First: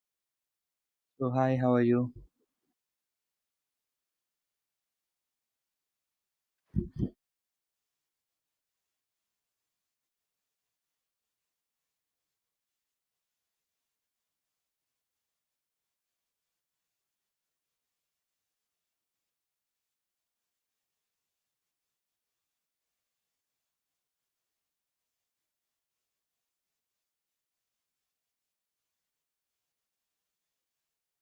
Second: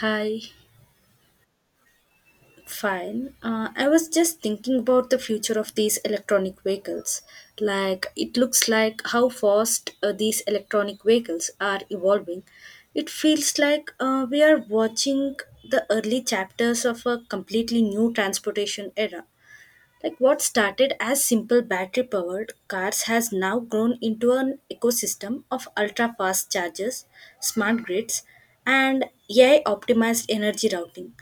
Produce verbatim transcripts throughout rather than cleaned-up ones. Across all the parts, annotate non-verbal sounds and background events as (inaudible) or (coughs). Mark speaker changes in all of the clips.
Speaker 1: Hi,
Speaker 2: So hi, how are you?
Speaker 1: fine. Uh, I was just thinking about the future of these electronic vehicles. Like, it looks like how fast uh, these electronic vehicles are evolving. It feels like uh, we are watching the early chapters of a completely new transportation era. Like what started as simple battery powered cars has now grown into an ecosystem of ultra fast chargers, smart grids, and A I optimized energy routing.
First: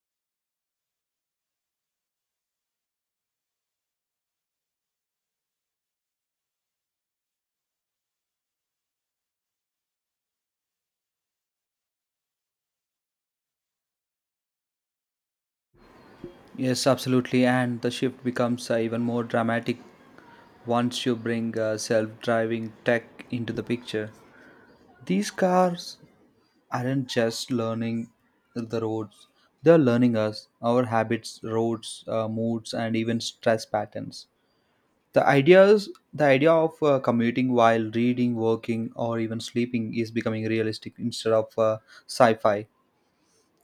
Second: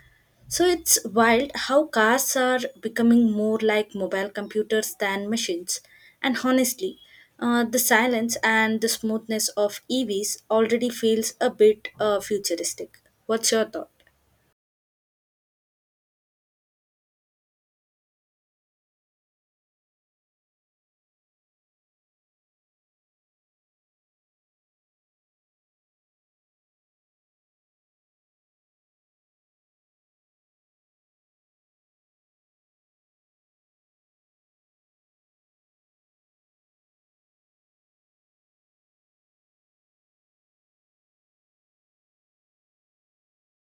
Speaker 1: So it's wild how cars are becoming more like mobile computers than machines. And honestly, uh, the silence and the smoothness of E Vs already feels a bit uh, futuristic. What's your thought?
Speaker 2: Yes, absolutely. And the shift becomes uh, even more dramatic once you bring uh, self driving tech into the picture. These cars aren't just learning the roads, they're learning us, our habits, roads, uh, moods, and even stress patterns. The ideas, the idea of uh, commuting while reading, working, or even sleeping is becoming realistic instead of uh, sci fi.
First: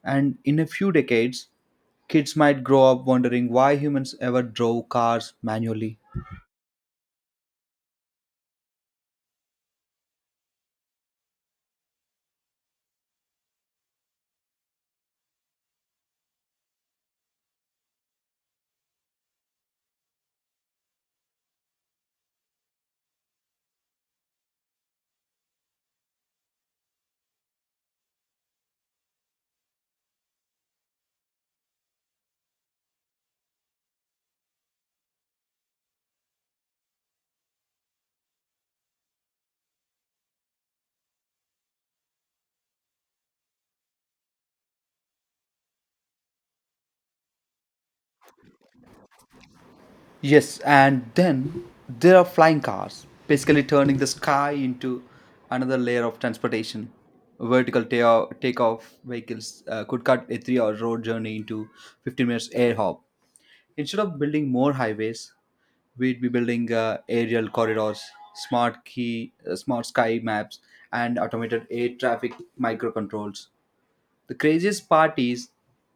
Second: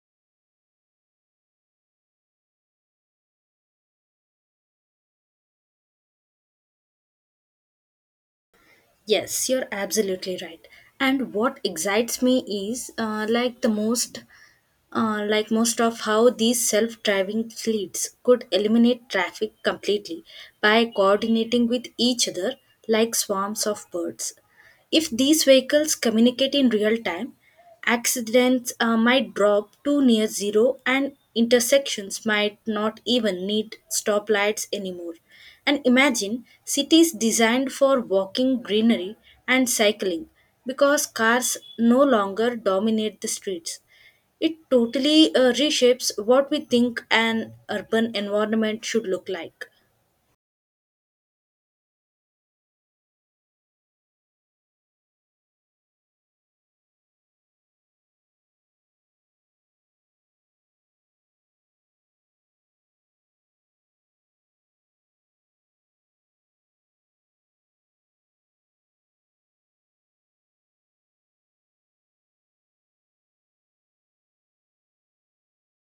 Speaker 2: And in a few decades, kids might grow up wondering why humans ever drove cars manually.
Speaker 1: Yes, you're absolutely right. And what excites me is uh, like the most uh, like most of how these self-driving fleets could eliminate traffic completely by coordinating with each other like swarms of birds. If these vehicles communicate in real time, accidents uh, might drop to near zero and intersections might not even need stoplights anymore. And imagine cities designed for walking greenery and cycling because cars no longer dominate the streets. It totally uh, reshapes what we think an urban environment should look like.
Speaker 2: Yes, and then there are flying cars, basically turning the sky into another layer of transportation. Vertical ta- takeoff vehicles uh, could cut a three hour road journey into fifteen minutes air hop. Instead of building more highways, we'd be building uh, aerial corridors, smart key, uh, smart sky maps, and automated air traffic microcontrols. The craziest part is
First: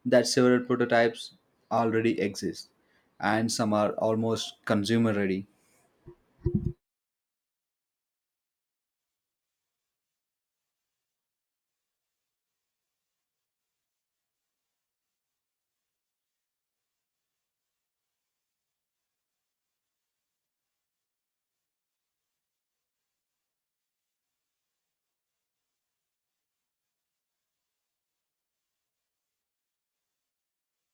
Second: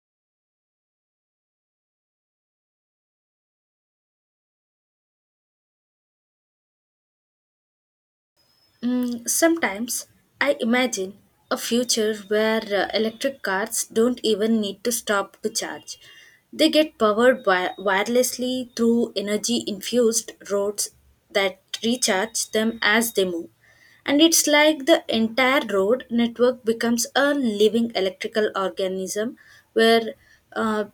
Speaker 2: that several prototypes already exist and some are almost consumer ready.
Speaker 1: Mm, sometimes I imagine a future where uh, electric cars don't even need to stop to charge. They get powered wi- wirelessly through energy infused roads that recharge them as they move. And it's like the entire road network becomes a living electrical organism where uh,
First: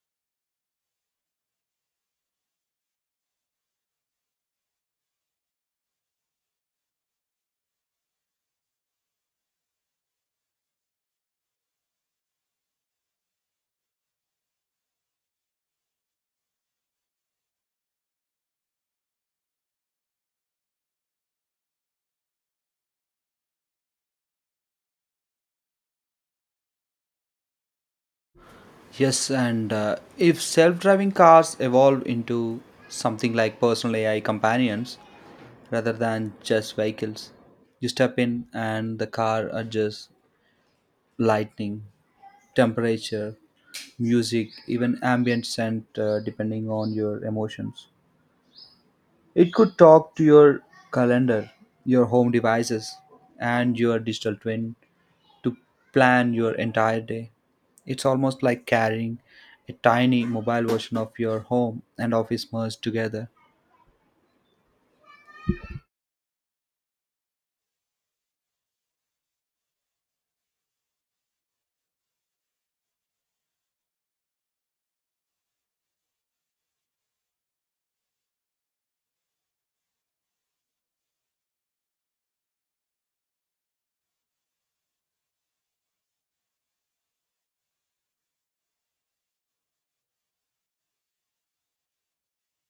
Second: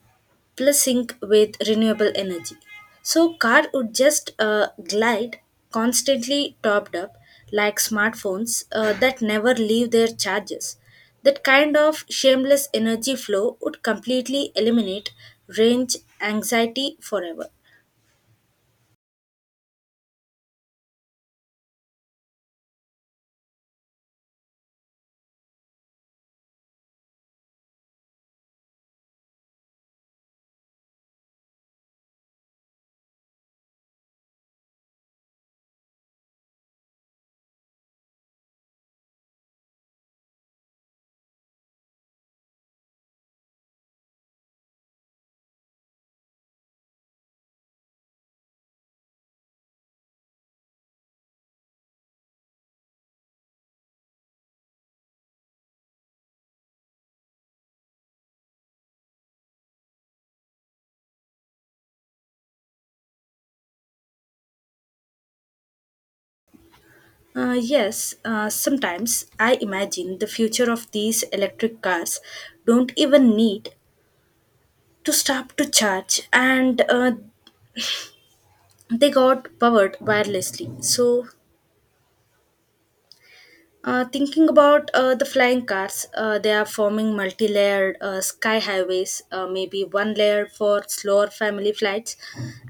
Speaker 1: plus sync with renewable energy. So car would just uh, glide constantly topped up like smartphones uh, that never leave their charges. That kind of shameless energy flow would completely eliminate range anxiety forever.
Speaker 2: Yes, and uh, if self driving cars evolve into something like personal A I companions rather than just vehicles, you step in and the car adjusts lighting, temperature, music, even ambient scent uh, depending on your emotions. It could talk to your calendar, your home devices, and your digital twin to plan your entire day. It's almost like carrying a tiny mobile version of your home and office merged together.
Speaker 1: Uh, yes, uh, sometimes I imagine the future of these electric cars don't even need to stop to charge and uh, they got powered wirelessly. So Uh, thinking about uh, the flying cars, uh, they are forming multi layered uh, sky highways, uh, maybe one layer for slower family flights,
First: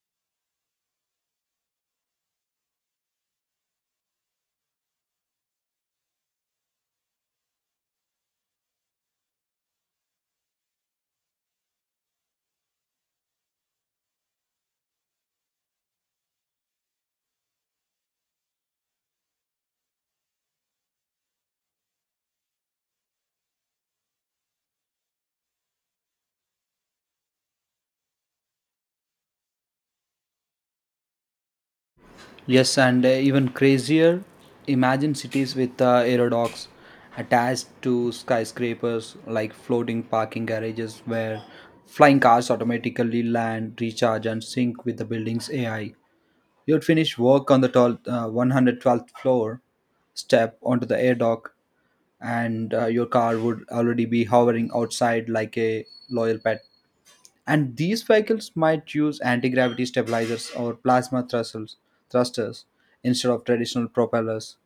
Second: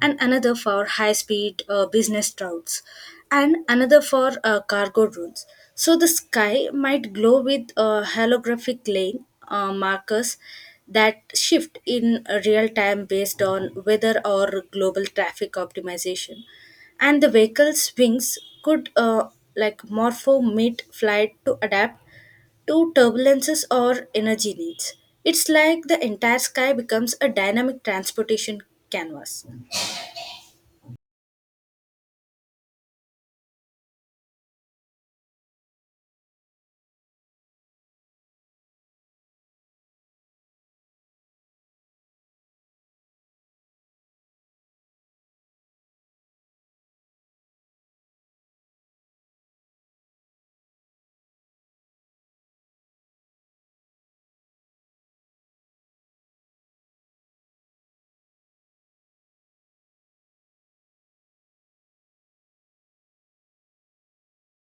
Speaker 1: and another for high speed uh, business routes, and another for uh, cargo routes. So the sky might glow with uh, holographic lane uh, markers that shift in real time based on weather or global traffic optimization and the vehicle's wings could uh, like morpho mid-flight to adapt to turbulences or energy needs. It's like the entire sky becomes a dynamic transportation canvas.
Speaker 2: Yes, and uh, even crazier, imagine cities with uh, aerodocs attached to skyscrapers like floating parking garages where flying cars automatically land, recharge, and sync with the building's A I. He would finish work on the tall, uh, one hundred twelfth floor, step onto the air dock, and uh, your car would already be hovering outside like a loyal pet. And these vehicles might use anti gravity stabilizers or plasma thrusters, thrusters instead of traditional propellers.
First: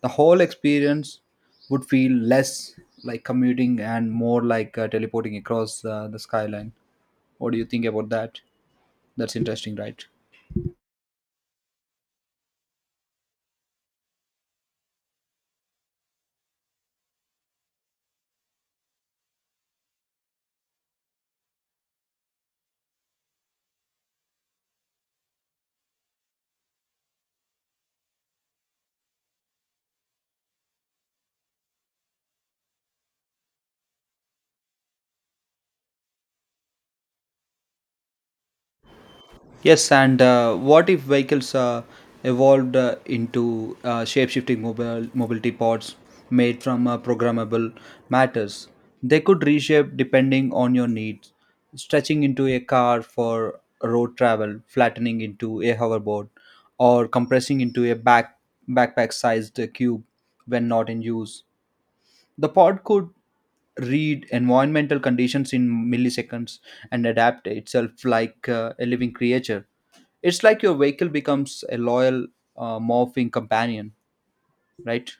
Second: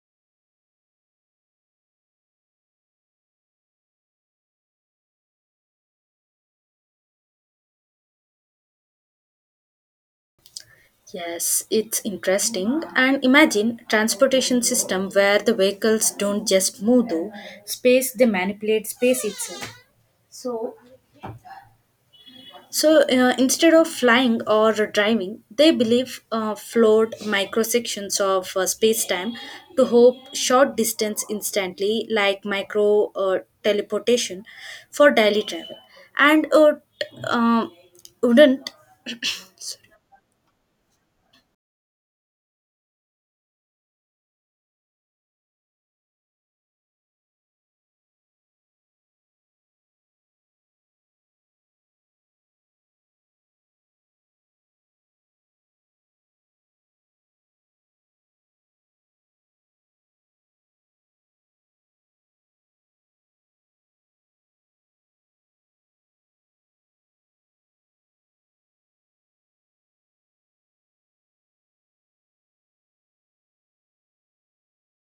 Speaker 2: The whole experience would feel less like commuting and more like uh, teleporting across uh, the skyline. What do you think about that? That's interesting, right?
Speaker 1: Yes, it's interesting. And imagine transportation system where the vehicles don't just move through space, they manipulate space itself. So. So uh, instead of flying or driving, they believe uh, flowed microsections of uh, space-time to hope short distance instantly, like micro uh, teleportation for daily travel, and uh, t- uh, wouldn't (coughs) (clears throat)
Speaker 2: Yes, and uh, what if vehicles uh, evolved uh, into uh, shape-shifting mobile mobility pods made from uh, programmable matters? They could reshape depending on your needs, stretching into a car for road travel, flattening into a hoverboard, or compressing into a back backpack-sized cube when not in use. The pod could read environmental conditions in milliseconds and adapt itself like uh, a living creature. It's like your vehicle becomes a loyal, uh, morphing companion, right?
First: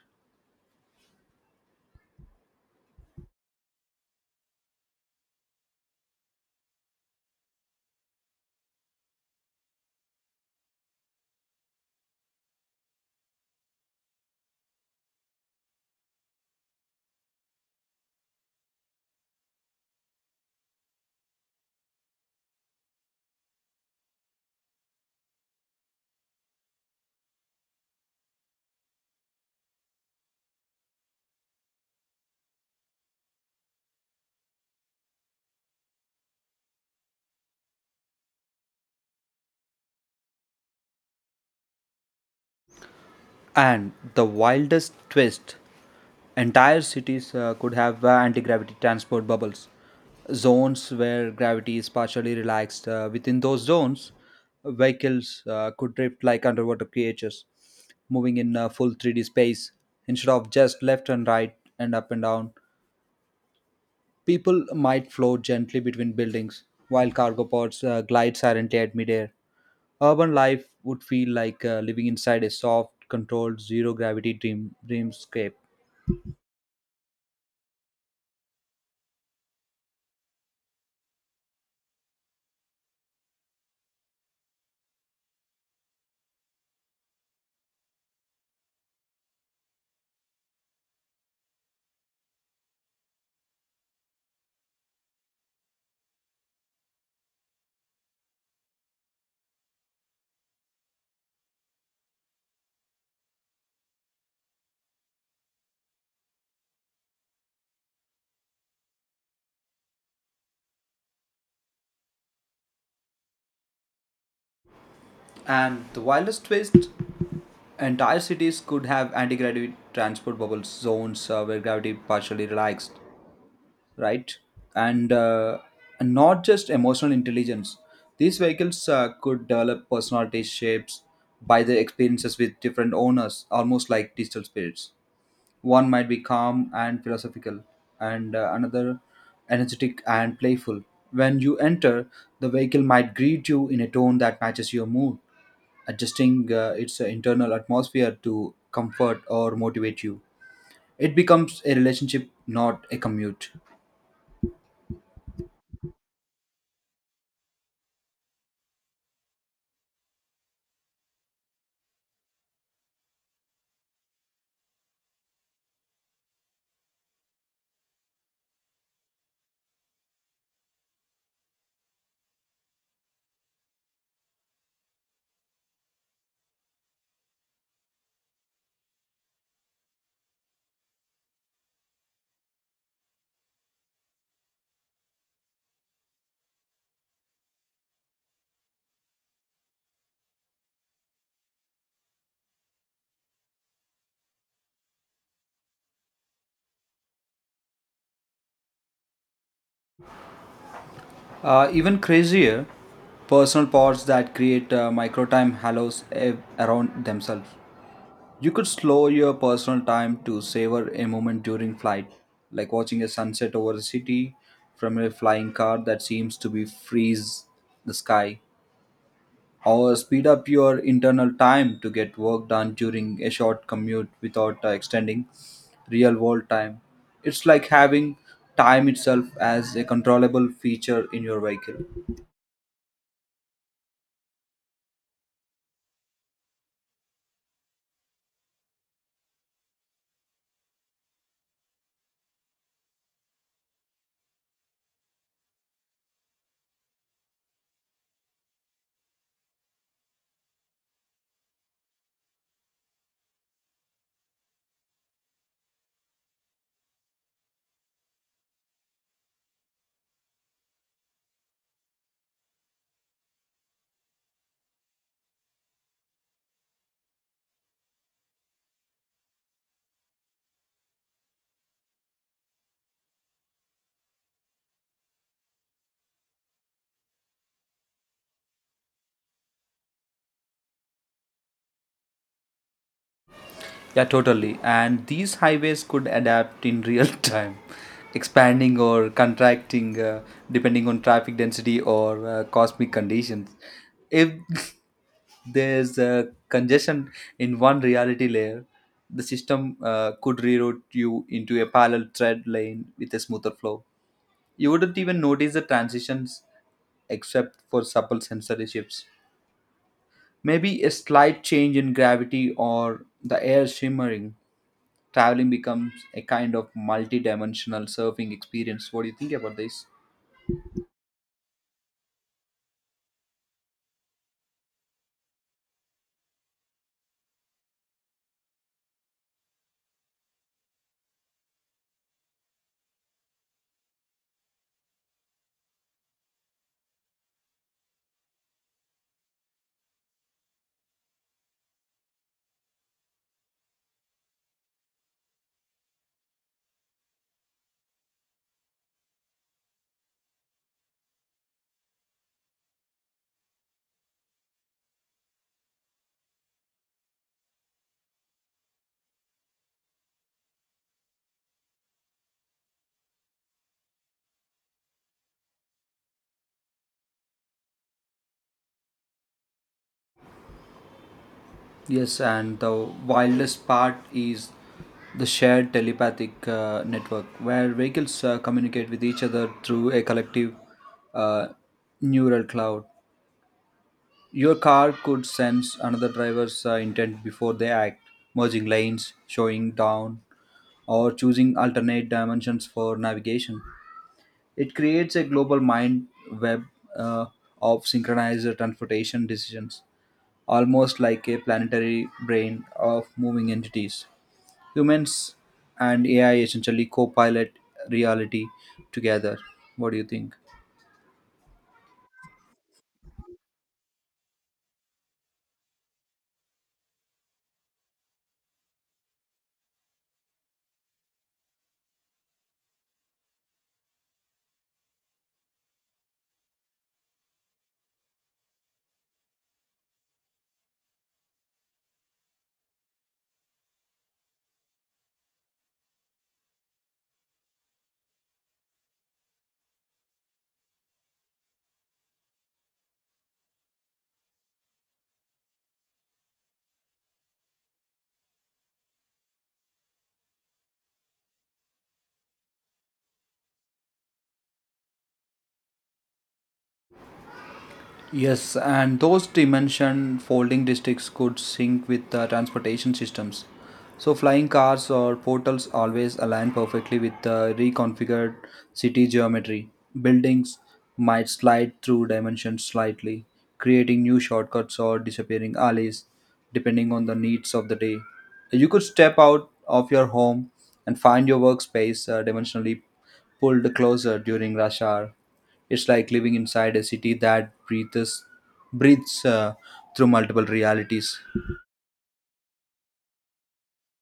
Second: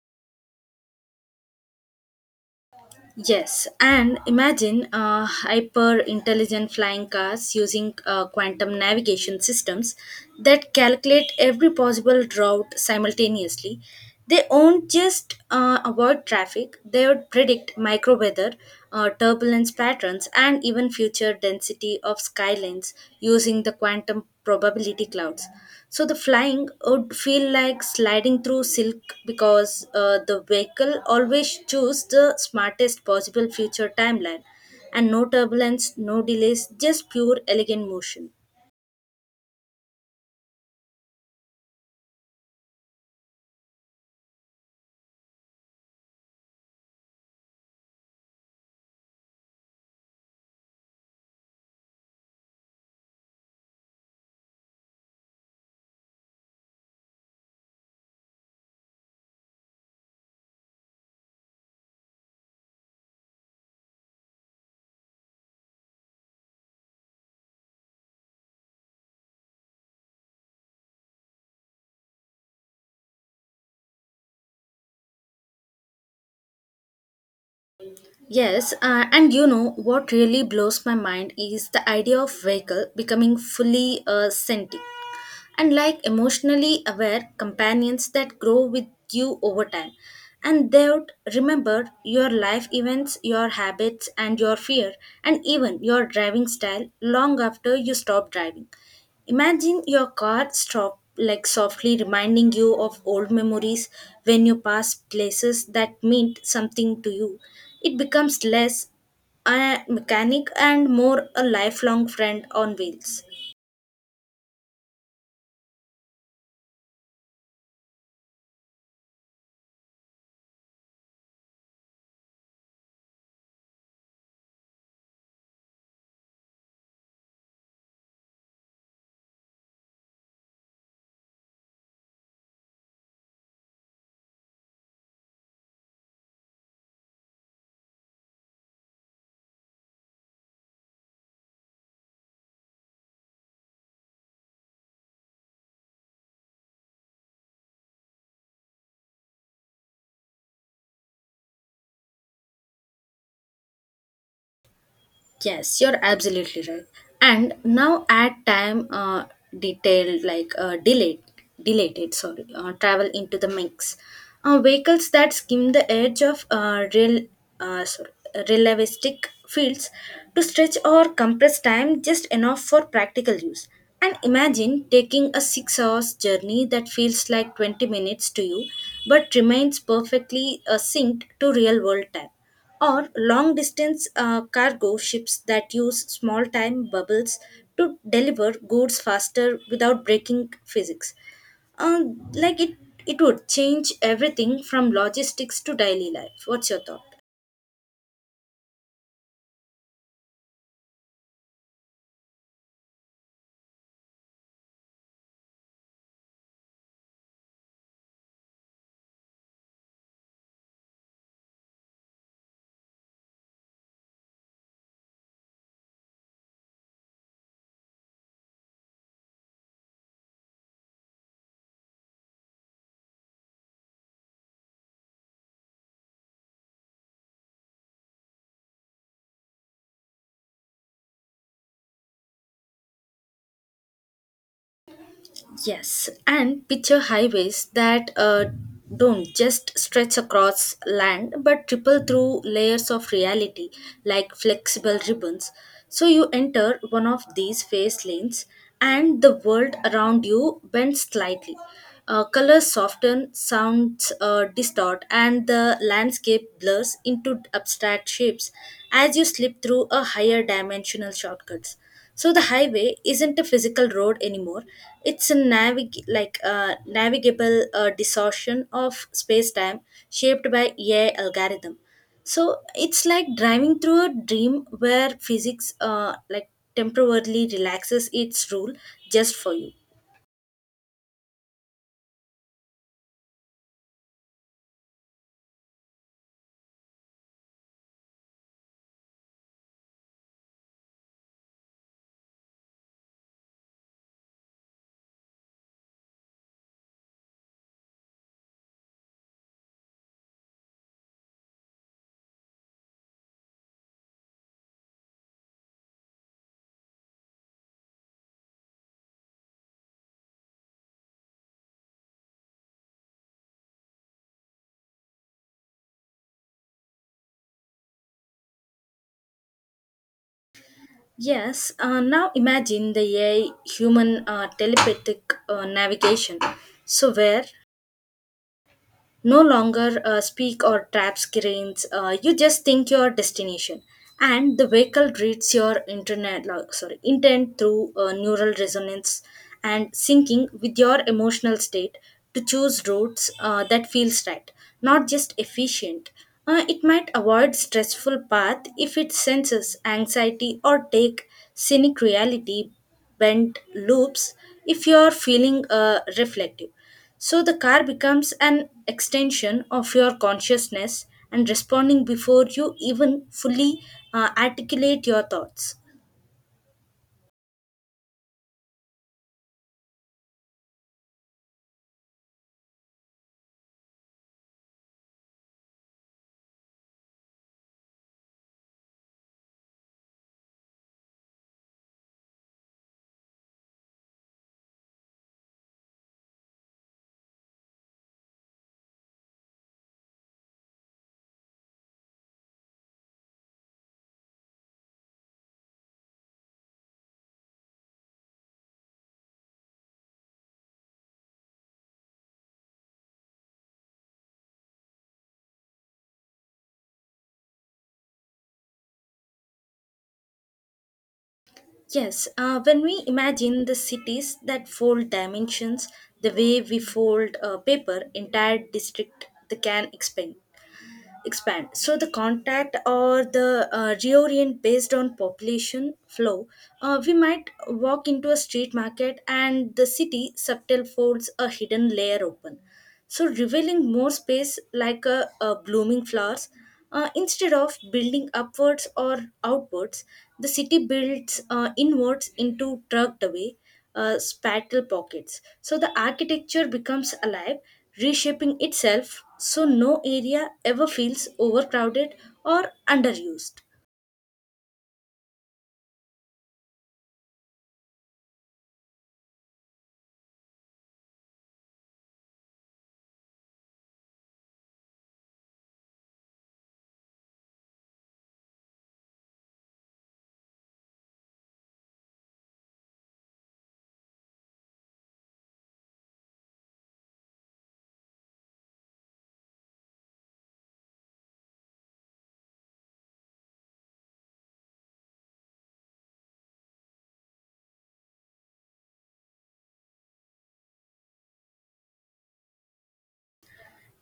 Speaker 1: Yes, and imagine uh, hyper intelligent flying cars using uh, quantum navigation systems that calculate every possible route simultaneously. They won't just uh, avoid traffic, they would predict micro weather, uh, turbulence patterns, and even future density of skylines using the quantum probability clouds. So the flying would feel like sliding through silk because uh, the vehicle always choose the smartest possible future timeline and no turbulence, no delays, just pure elegant motion.
Speaker 2: And the wildest twist. Entire cities uh, could have uh, anti gravity transport bubbles, zones where gravity is partially relaxed. Uh, within those zones, vehicles uh, could drift like underwater creatures, moving in uh, full three D space instead of just left and right and up and down. People might float gently between buildings while cargo pods uh, glide silently at midair. Urban life would feel like uh, living inside a soft, controlled, zero gravity dream dreamscape.
Speaker 1: Yes, uh, and you know what really blows my mind is the idea of vehicle becoming fully uh, sentient. And like emotionally aware companions that grow with you over time. And they would remember your life events, your habits, and your fear, and even your driving style long after you stop driving. Imagine your car stop like softly reminding you of old memories when you pass places that meant something to you. It becomes less a mechanic and more a lifelong friend on wheels.
Speaker 2: And the wildest twist. Entire cities could have anti-gravity transport bubble zones, uh, where gravity partially relaxed, right? And, uh, not just emotional intelligence. These vehicles uh, could develop personality shapes by their experiences with different owners, almost like digital spirits. One might be calm and philosophical, and uh, another energetic and playful. When you enter, the vehicle might greet you in a tone that matches your mood, adjusting uh, its uh, internal atmosphere to comfort or motivate you. It becomes a relationship, not a commute.
Speaker 1: Yes, you're absolutely right. And now add time uh, detailed like uh, delayed, deleted, sorry, uh, travel into the mix. Uh, vehicles that skim the edge of uh, real, uh, sorry, relativistic fields to stretch or compress time just enough for practical use. And imagine taking a six hours journey that feels like twenty minutes to you but remains perfectly uh, synced to real world time or long distance uh, cargo ships that use small time bubbles to deliver goods faster without breaking physics. Um, like it, it would change everything from logistics to daily life. What's your thought?
Speaker 2: Uh, even crazier, personal pods that create uh, micro time halos uh, around themselves. You could slow your personal time to savor a moment during flight, like watching a sunset over the city from a flying car that seems to be freeze the sky, or speed up your internal time to get work done during a short commute without uh, extending real world time. It's like having time itself as a controllable feature in your vehicle.
Speaker 1: Yes, and picture highways that uh, don't just stretch across land but triple through layers of reality like flexible ribbons. So you enter one of these phase lanes and the world around you bends slightly. Uh, colors soften, sounds uh, distort, and the landscape blurs into abstract shapes as you slip through a higher dimensional shortcuts. So the highway isn't a physical road anymore. It's a navig- like a navigable uh, distortion of space-time shaped by A I algorithm. So it's like driving through a dream where physics uh, like temporarily relaxes its rule just for you.
Speaker 2: Yeah, totally. And these highways could adapt in real (laughs) time, expanding or contracting uh, depending on traffic density or uh, cosmic conditions. If (laughs) there's uh, congestion in one reality layer, the system uh, could reroute you into a parallel thread lane with a smoother flow. You wouldn't even notice the transitions except for supple sensory shifts. Maybe a slight change in gravity or the air shimmering, traveling becomes a kind of multi-dimensional surfing experience. What do you think about this?
Speaker 1: Yes, uh, now imagine the A I human uh, telepathic uh, navigation. So, where no longer uh, speak or tap screens. Uh, you just think your destination, and the vehicle reads your internet, lo- sorry, intent through uh, neural resonance and syncing with your emotional state to choose routes uh, that feels right, not just efficient. Uh, it might avoid stressful path if it senses anxiety or take scenic reality bent loops if you are feeling uh, reflective so the car becomes an extension of your consciousness and responding before you even fully uh, articulate your thoughts.
Speaker 2: Yes, and the wildest part is the shared telepathic uh, network where vehicles uh, communicate with each other through a collective uh, neural cloud. Your car could sense another driver's uh, intent before they act, merging lanes, showing down, or choosing alternate dimensions for navigation. It creates a global mind web uh, of synchronized transportation decisions, almost like a planetary brain of moving entities. Humans and A I essentially co pilot reality together. What do you think?
Speaker 1: Yes, uh, when we imagine the cities that fold dimensions the way we fold uh, paper, entire district they can expand. expand so the contact or the uh, reorient based on population flow uh, we might walk into a street market and the city subtle folds a hidden layer open so revealing more space like a, a blooming flowers uh, instead of building upwards or outwards the city builds uh, inwards into tucked away uh, spatial pockets. So the architecture becomes alive, reshaping itself so no area ever feels overcrowded or underused.
Speaker 2: Yes, and those dimension folding districts could sync with the transportation systems. So flying cars or portals always align perfectly with the reconfigured city geometry. Buildings might slide through dimensions slightly, creating new shortcuts or disappearing alleys depending on the needs of the day. You could step out of your home and find your workspace uh, dimensionally pulled closer during rush hour. It's like living inside a city that breathes breathes uh, through multiple realities.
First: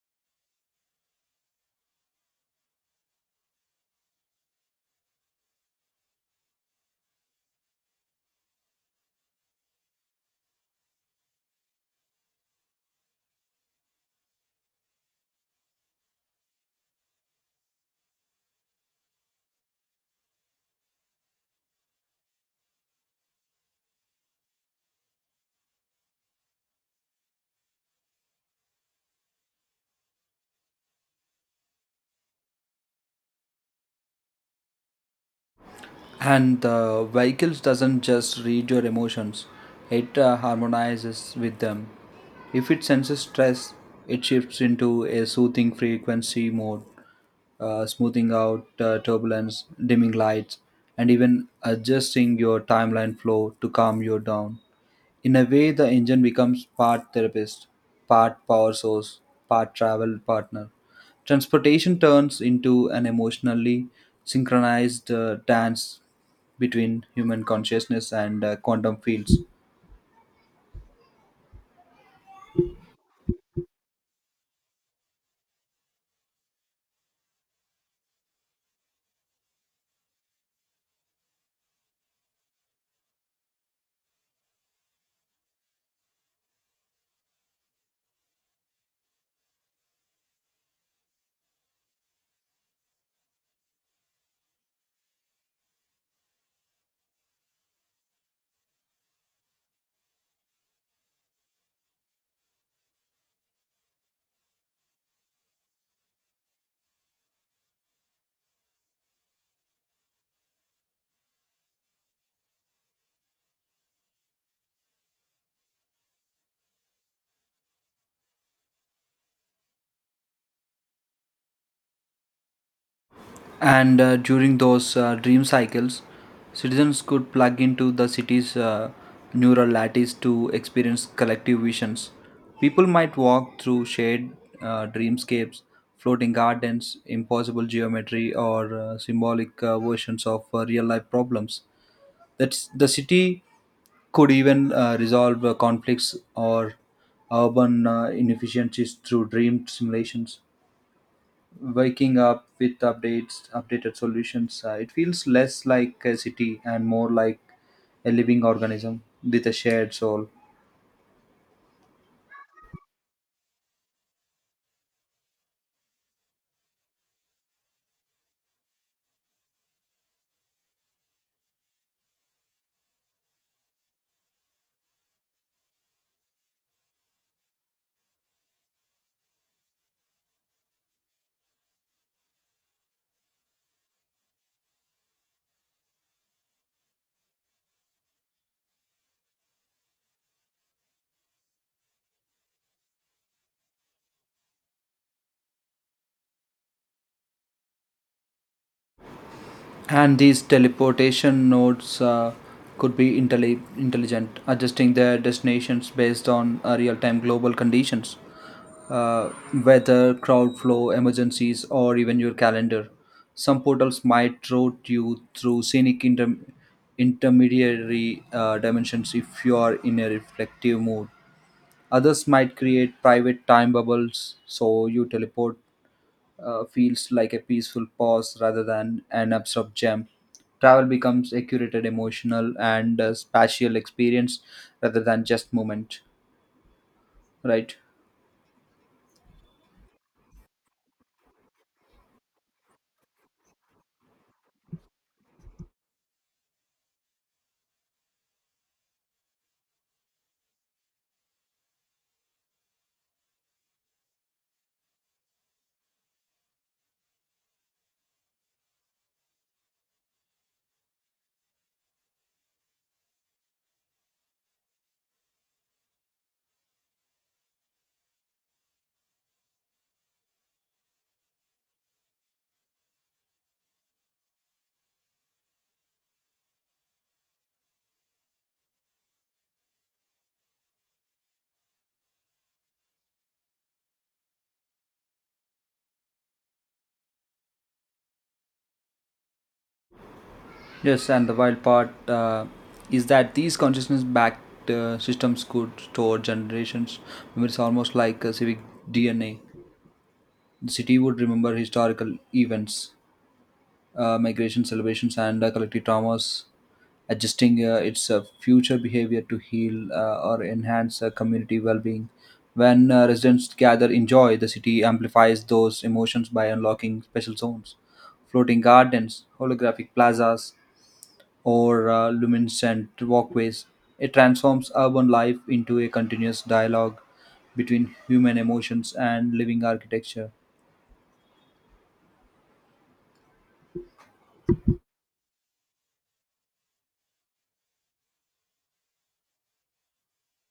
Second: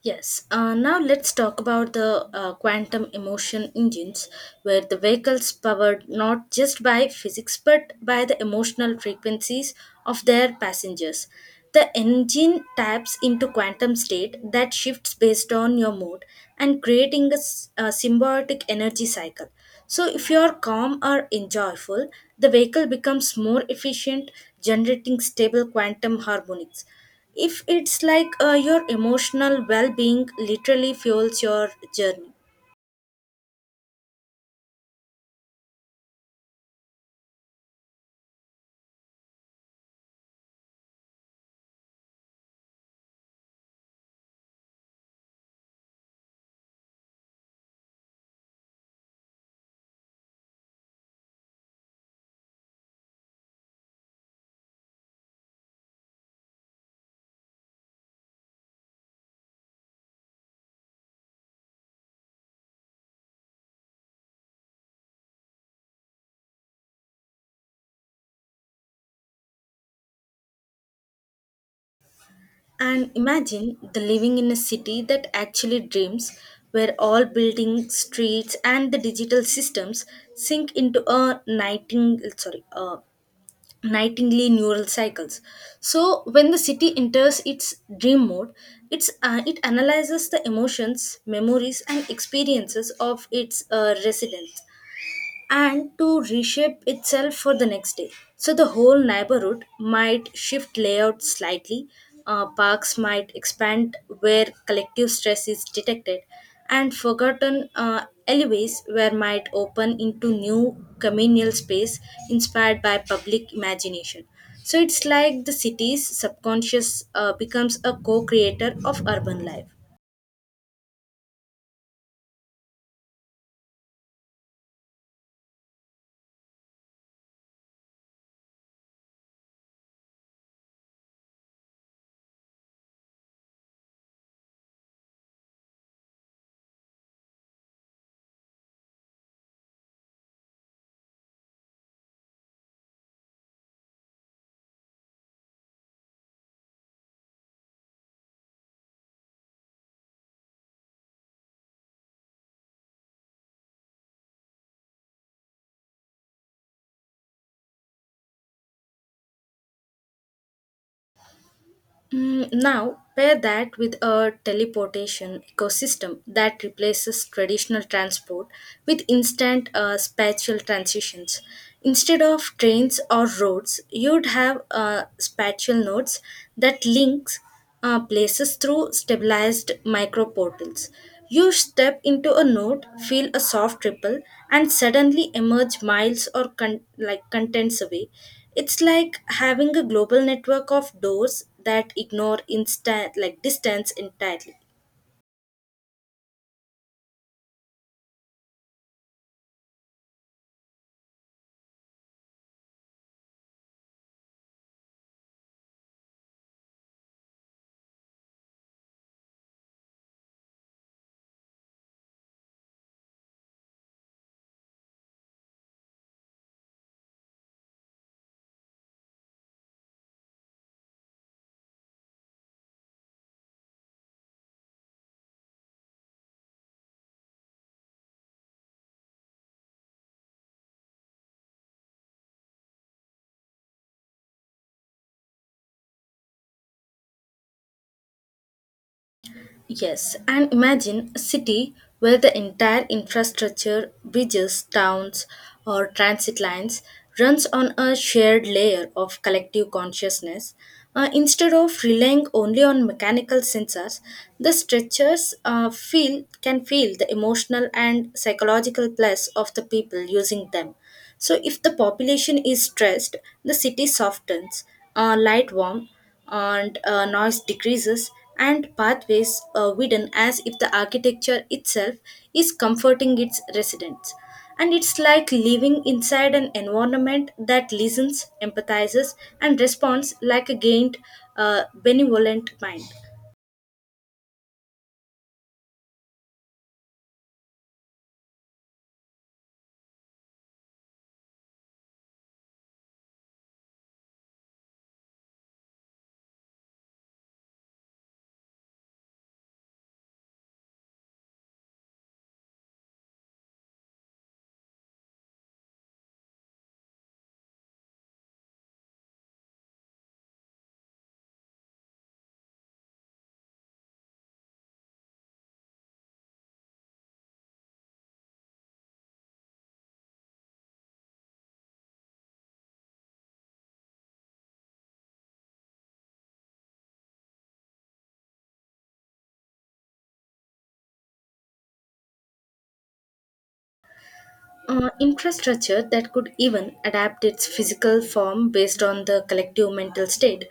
Speaker 1: Yes, uh, now let's talk about the uh, quantum emotion engines, where the vehicles powered not just by physics but by the emotional frequencies of their passengers. The engine taps into quantum state that shifts based on your mood and creating a, s- a symbiotic energy cycle. So, if you are calm or enjoyful, the vehicle becomes more efficient, generating stable quantum harmonics if it's like uh, your emotional well-being literally fuels your journey
Speaker 2: And the vehicles doesn't just read your emotions; it uh, harmonizes with them. If it senses stress, it shifts into a soothing frequency mode, uh, smoothing out uh, turbulence, dimming lights, and even adjusting your timeline flow to calm you down. In a way, the engine becomes part therapist, part power source, part travel partner. Transportation turns into an emotionally synchronized uh, dance between human consciousness and uh, quantum fields.
Speaker 1: and imagine the living in a city that actually dreams where all buildings streets and the digital systems sink into a nighting sorry uh, nightingly neural cycles so when the city enters its dream mode it's uh, it analyzes the emotions memories and experiences of its uh, residents and to reshape itself for the next day. So the whole neighborhood might shift layout slightly, uh, parks might expand where collective stress is detected, and forgotten uh, alleyways where might open into new communal space inspired by public imagination. So it's like the city's subconscious uh, becomes a co creator of urban life.
Speaker 2: And uh, during those uh, dream cycles, citizens could plug into the city's uh, neural lattice to experience collective visions. People might walk through shade uh, dreamscapes, floating gardens, impossible geometry, or uh, symbolic uh, versions of uh, real life problems. That's, the city could even uh, resolve uh, conflicts or urban uh, inefficiencies through dream simulations, waking up with updates updated solutions. Uh, it feels less like a city and more like a living organism with a shared soul.
Speaker 1: Mm, now, pair that with a teleportation ecosystem that replaces traditional transport with instant uh, spatial transitions. Instead of trains or roads, you'd have uh, spatial nodes that links uh, places through stabilized microportals. You step into a node, feel a soft ripple, and suddenly emerge miles or con- like contents away. It's like having a global network of doors that ignore instant like distance entirely.
Speaker 2: And these teleportation nodes uh, could be intelli- intelligent, adjusting their destinations based on uh, real-time global conditions, uh, weather, crowd flow, emergencies, or even your calendar. Some portals might route you through scenic inter- intermediary uh, dimensions if you are in a reflective mood. Others might create private time bubbles so you teleport uh, feels like a peaceful pause rather than an abrupt jump. Travel becomes a curated emotional and uh, spatial experience rather than just moment, right?
Speaker 1: Yes, and imagine a city where the entire infrastructure, bridges, towns, or transit lines runs on a shared layer of collective consciousness. Uh, instead of relying only on mechanical sensors, the stretchers uh, feel can feel the emotional and psychological place of the people using them. So, if the population is stressed, the city softens, uh, light warm, and uh, noise decreases, and pathways are widen as if the architecture itself is comforting its residents. And it's like living inside an environment that listens, empathizes, and responds like a gained, uh, benevolent mind.
Speaker 2: Yes, and the wild part uh, is that these consciousness backed uh, systems could store generations. It's almost like a civic D N A. The city would remember historical events, uh, migration celebrations and uh, collective traumas, adjusting uh, its uh, future behavior to heal uh, or enhance uh, community well-being. When uh, residents gather in joy, the city amplifies those emotions by unlocking special zones, floating gardens, holographic plazas, or uh, luminescent walkways. It transforms urban life into a continuous dialogue between human emotions and living architecture.
Speaker 1: Uh, infrastructure that could even adapt its physical form based on the collective mental state.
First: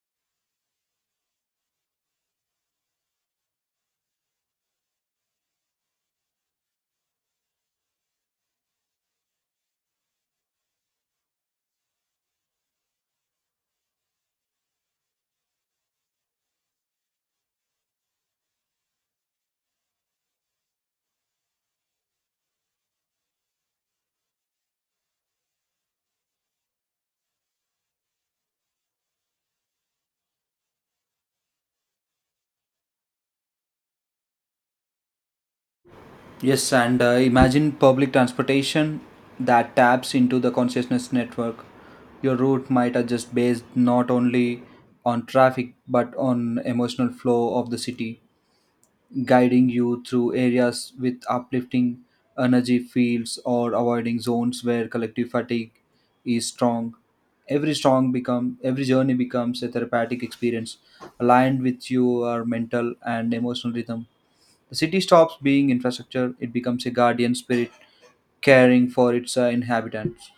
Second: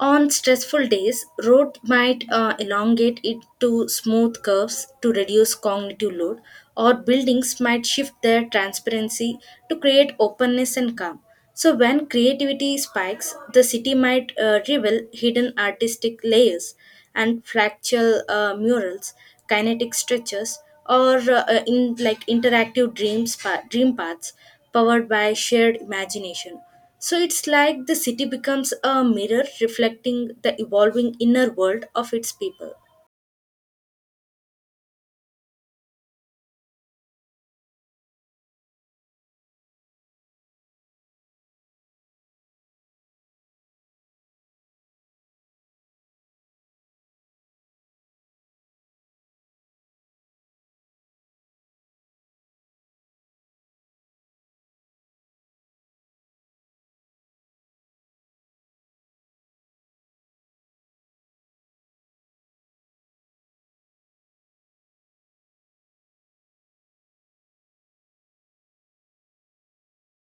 Speaker 1: On stressful days, road might uh, elongate it to smooth curves to reduce cognitive load, or buildings might shift their transparency to create openness and calm. So, when creativity spikes, the city might uh, reveal hidden artistic layers and fractal uh, murals, kinetic stretches, or uh, uh, in like interactive dreams pa- dream paths powered by shared imagination. So it's like the city becomes a mirror reflecting the evolving inner world of its people.
Speaker 2: Yes, and uh, imagine public transportation that taps into the consciousness network. Your route might adjust based not only on traffic but on emotional flow of the city, guiding you through areas with uplifting energy fields or avoiding zones where collective fatigue is strong. Every strong become every journey becomes a therapeutic experience aligned with your mental and emotional rhythm. The city stops being infrastructure, it becomes a guardian spirit caring for its uh, inhabitants.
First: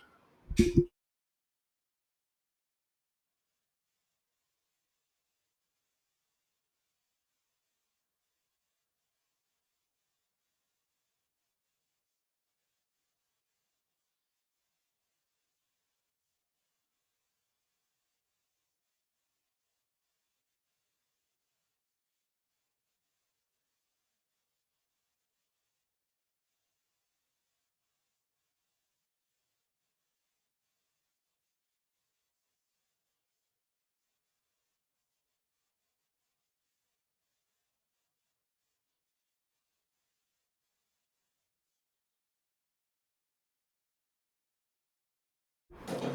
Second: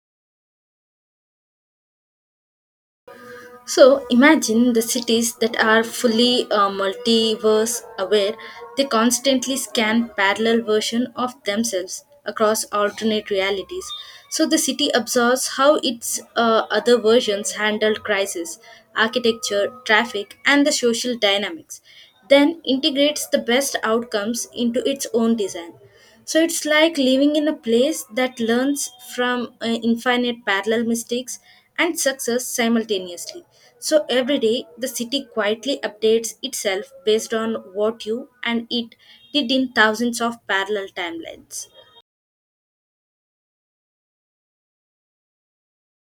Speaker 1: So imagine the cities that are fully uh, multiverse aware. They constantly scan parallel version of themselves across alternate realities. So the city absorbs how its uh, other versions handled crisis, architecture, traffic, and the social dynamics. Then integrates the best outcomes into its own design. So it's like living in a place that learns from uh, infinite parallel mistakes and success simultaneously. So every day, the city quietly updates itself based on what you and it did in thousands of parallel timelines.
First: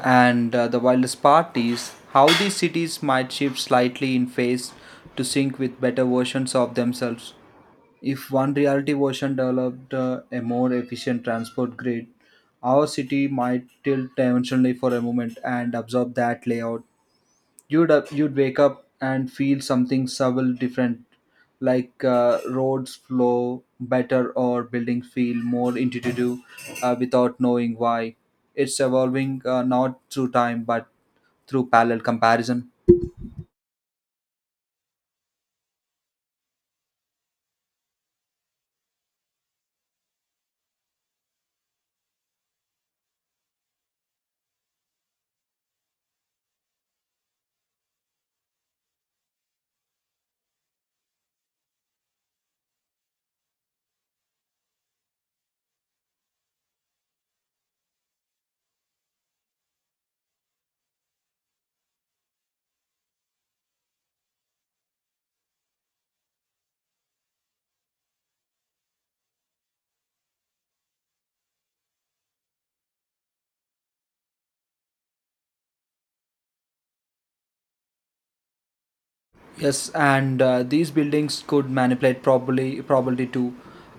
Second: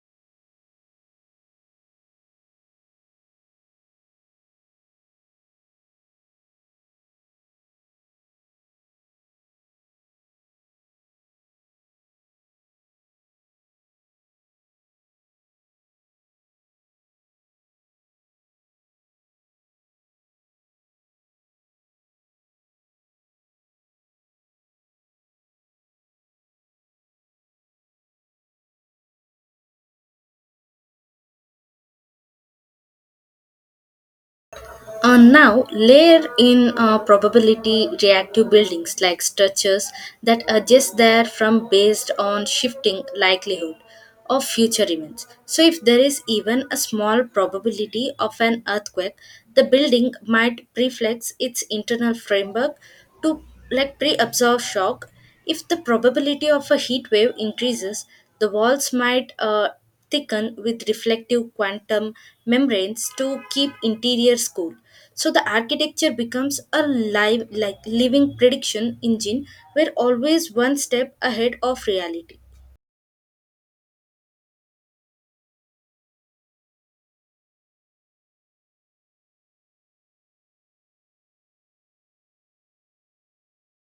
Speaker 2: And uh, the wildest part is how these cities might shift slightly in phase to sync with better versions of themselves. If one reality version developed uh, a more efficient transport grid, our city might tilt dimensionally for a moment and absorb that layout. You'd up, you'd wake up and feel something subtle different, like uh, roads flow better or buildings feel more intuitive, uh, without knowing why. It's evolving uh, not through time but through parallel comparison.
Speaker 1: Uh, now, layer in uh, probability reactive buildings like structures that adjust their from based on shifting likelihood of future events. So, if there is even a small probability of an earthquake, the building might preflex its internal framework to like pre-absorb shock if the probability of a heat wave increases, the walls might uh, thicken with reflective quantum membranes to keep interiors cool. So the architecture becomes a live, like living prediction engine, we're always one step ahead of reality.
Speaker 2: Yes, and uh, these buildings could manipulate probably probability to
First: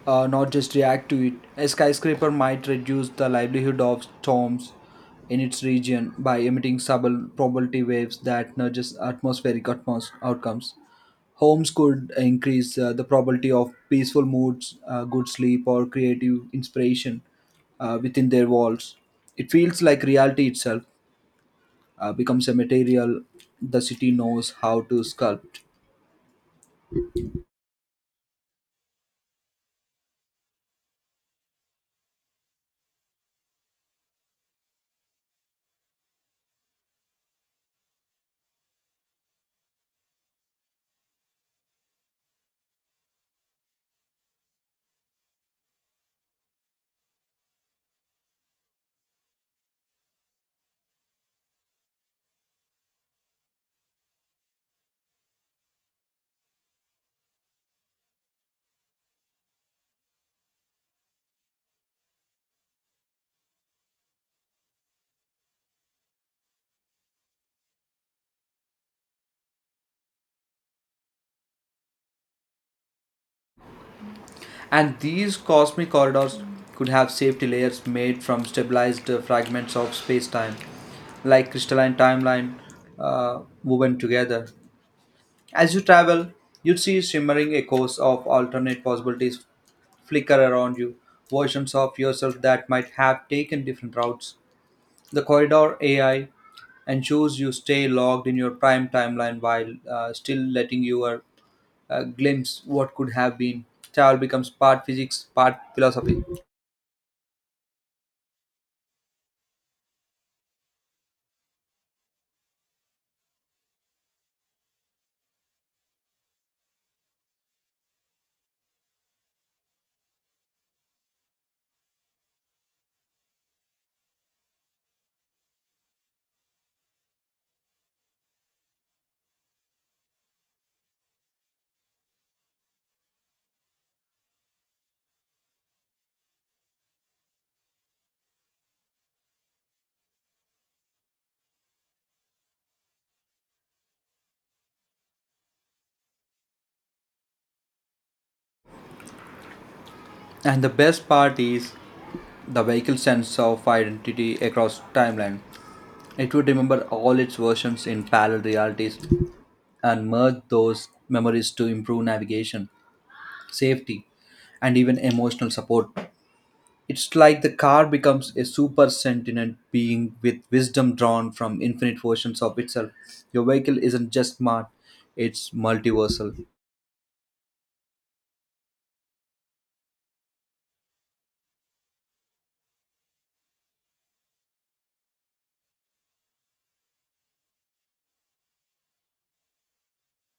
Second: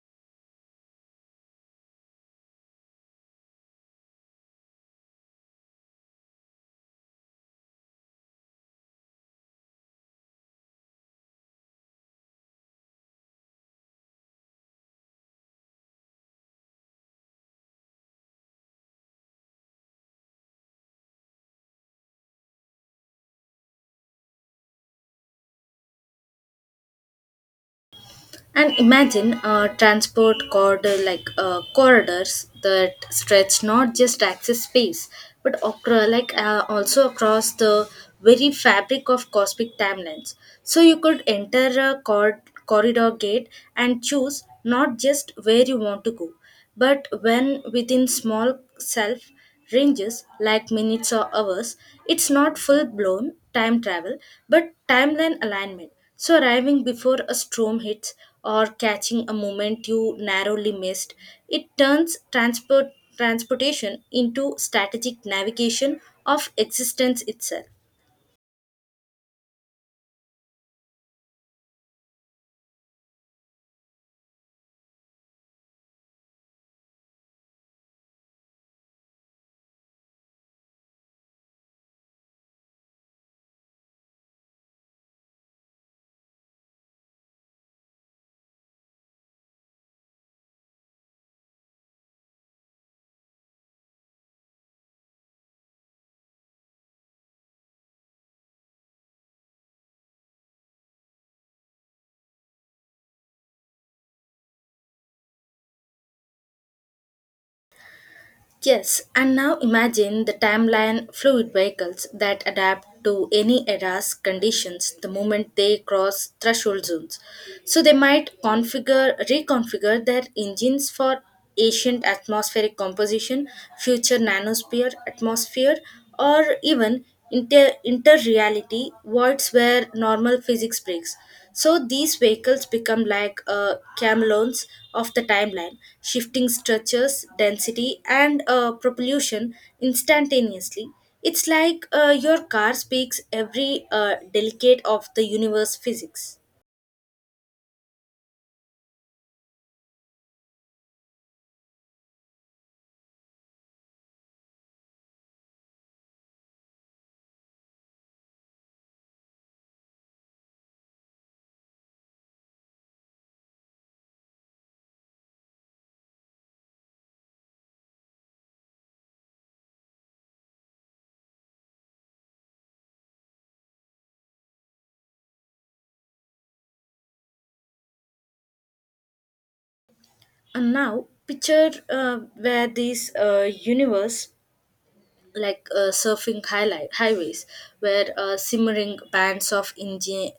Speaker 2: uh, not just react to it. A skyscraper might reduce the likelihood of storms in its region by emitting subtle probability waves that nudges atmospheric atmos- outcomes. Homes could increase uh, the probability of peaceful moods, uh, good sleep, or creative inspiration uh, within their walls. It feels like reality itself uh, becomes a material the city knows how to sculpt.
Speaker 1: And imagine uh, transport corridor like uh, corridors that stretch not just access space, but acro- like uh, also across the very fabric of cosmic timelines. So you could enter a cor- corridor gate and choose not just where you want to go, but when within small self ranges like minutes or hours. It's not full blown time travel, but timeline alignment. So, arriving before a storm hits or catching a moment you narrowly missed, it turns transport, transportation into strategic navigation of existence itself.
Speaker 2: And these cosmic corridors could have safety layers made from stabilized uh, fragments of space time, like crystalline timeline uh, woven together. As you travel, you'd see shimmering echoes of alternate possibilities flicker around you, versions of yourself that might have taken different routes. The corridor A I ensures you stay logged in your prime timeline while uh, still letting your uh, glimpse what could have been. Travel becomes part physics, part philosophy.
Speaker 1: Yes, and now imagine the timeline fluid vehicles that adapt to any era's conditions the moment they cross threshold zones. So they might configure reconfigure their engines for ancient atmospheric composition, future nanosphere atmosphere, or even inter inter reality voids where normal physics breaks. So these vehicles become like uh, camelons of the timeline, shifting structures, density, and uh, propulsion instantaneously. It's like uh, your car speaks every uh, delicate of the universe physics.
Speaker 2: And the best part is the vehicle's sense of identity across timeline. It would remember all its versions in parallel realities and merge those memories to improve navigation, safety, and even emotional support. It's like the car becomes a super sentient being with wisdom drawn from infinite versions of itself. Your vehicle isn't just smart, it's multiversal.
Speaker 1: And now, picture uh, where this uh, universe like uh, surfing highlight highways, where uh, simmering bands of engine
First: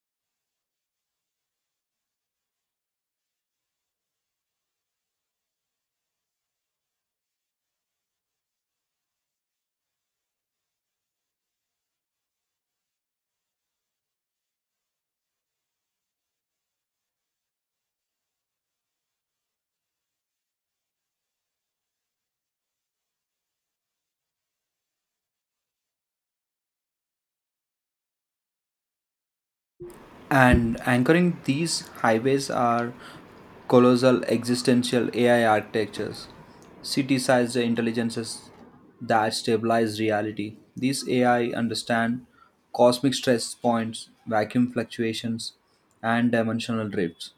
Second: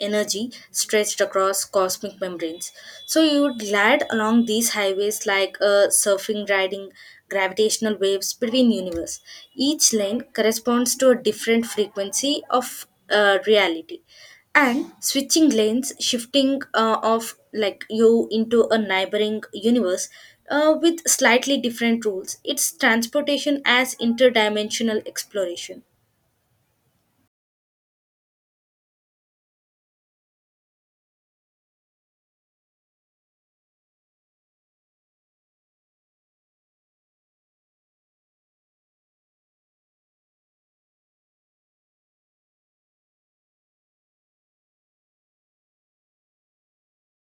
Speaker 1: energy stretched across cosmic membranes. So you would glide along these highways like a surfing riding gravitational waves between universe. Each lane corresponds to a different frequency of uh, reality and switching lanes shifting uh, of like you into a neighboring universe uh, with slightly different rules it's transportation as interdimensional exploration.
Speaker 2: And anchoring these highways are colossal existential A I architectures, city sized intelligences that stabilize reality. These A I understand cosmic stress points, vacuum fluctuations, and dimensional drifts.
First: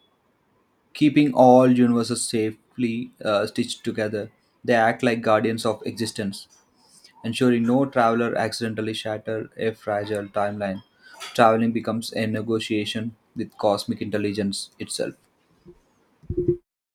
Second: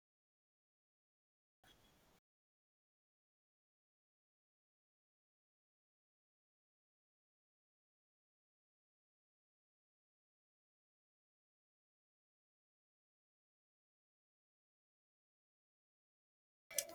Speaker 2: Keeping all universes safely uh, stitched together, they act like guardians of existence, ensuring no traveler accidentally shatters a fragile timeline. Traveling becomes a negotiation with cosmic intelligence itself.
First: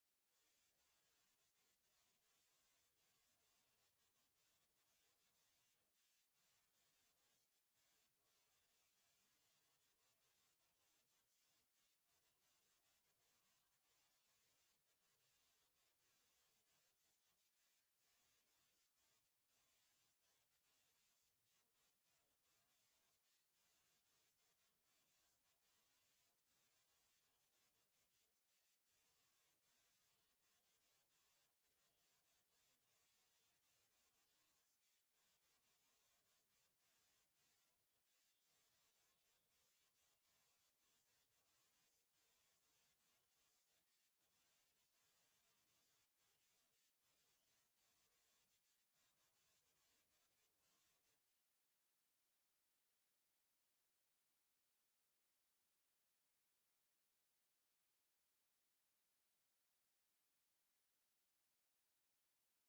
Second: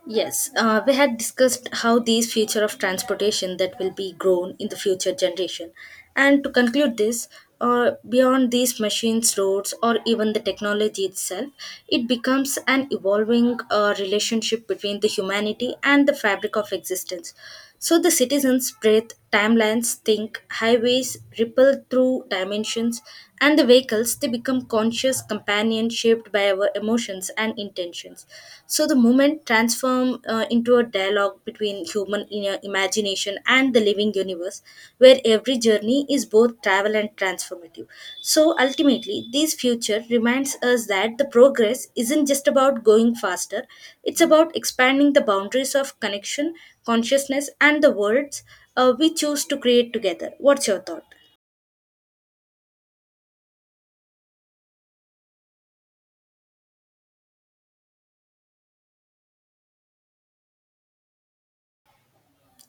Speaker 1: Yes uh, we had discussed how these future of transportation that will be grown in the future generation and to conclude this uh, beyond these machines roads or even the technology itself it becomes an evolving uh, relationship between the humanity and the fabric of existence. So the citizens breathe, timelines think, highways ripple through dimensions, and the vehicles they become conscious companions shaped by our emotions and intentions. So the movement transforms uh, into a dialogue between human in- imagination and the living universe, where every journey is both travel and transformative. So ultimately, this future reminds us that the progress isn't just about going faster; it's about expanding the boundaries of connection consciousness and the words uh, we choose to create together. What's your thought?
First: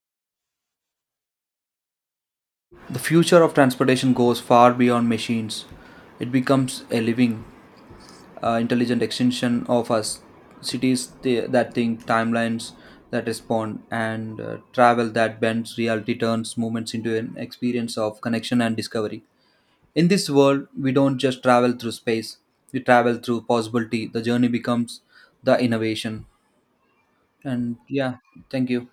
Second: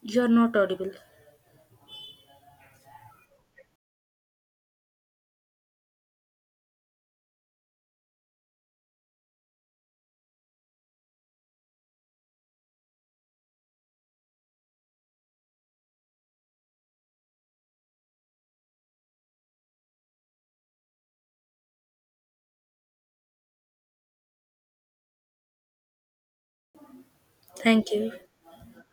Speaker 1: You are not audible.
Speaker 2: The future of transportation goes far beyond machines. It becomes a living, uh, intelligent extension of us. Cities th- that think, timelines that respond, and uh, travel that bends reality turns movements into an experience of connection and discovery. In this world, we don't just travel through space, we travel through possibility. The journey becomes the innovation. And
Speaker 1: Thank you.
Speaker 2: yeah, thank you.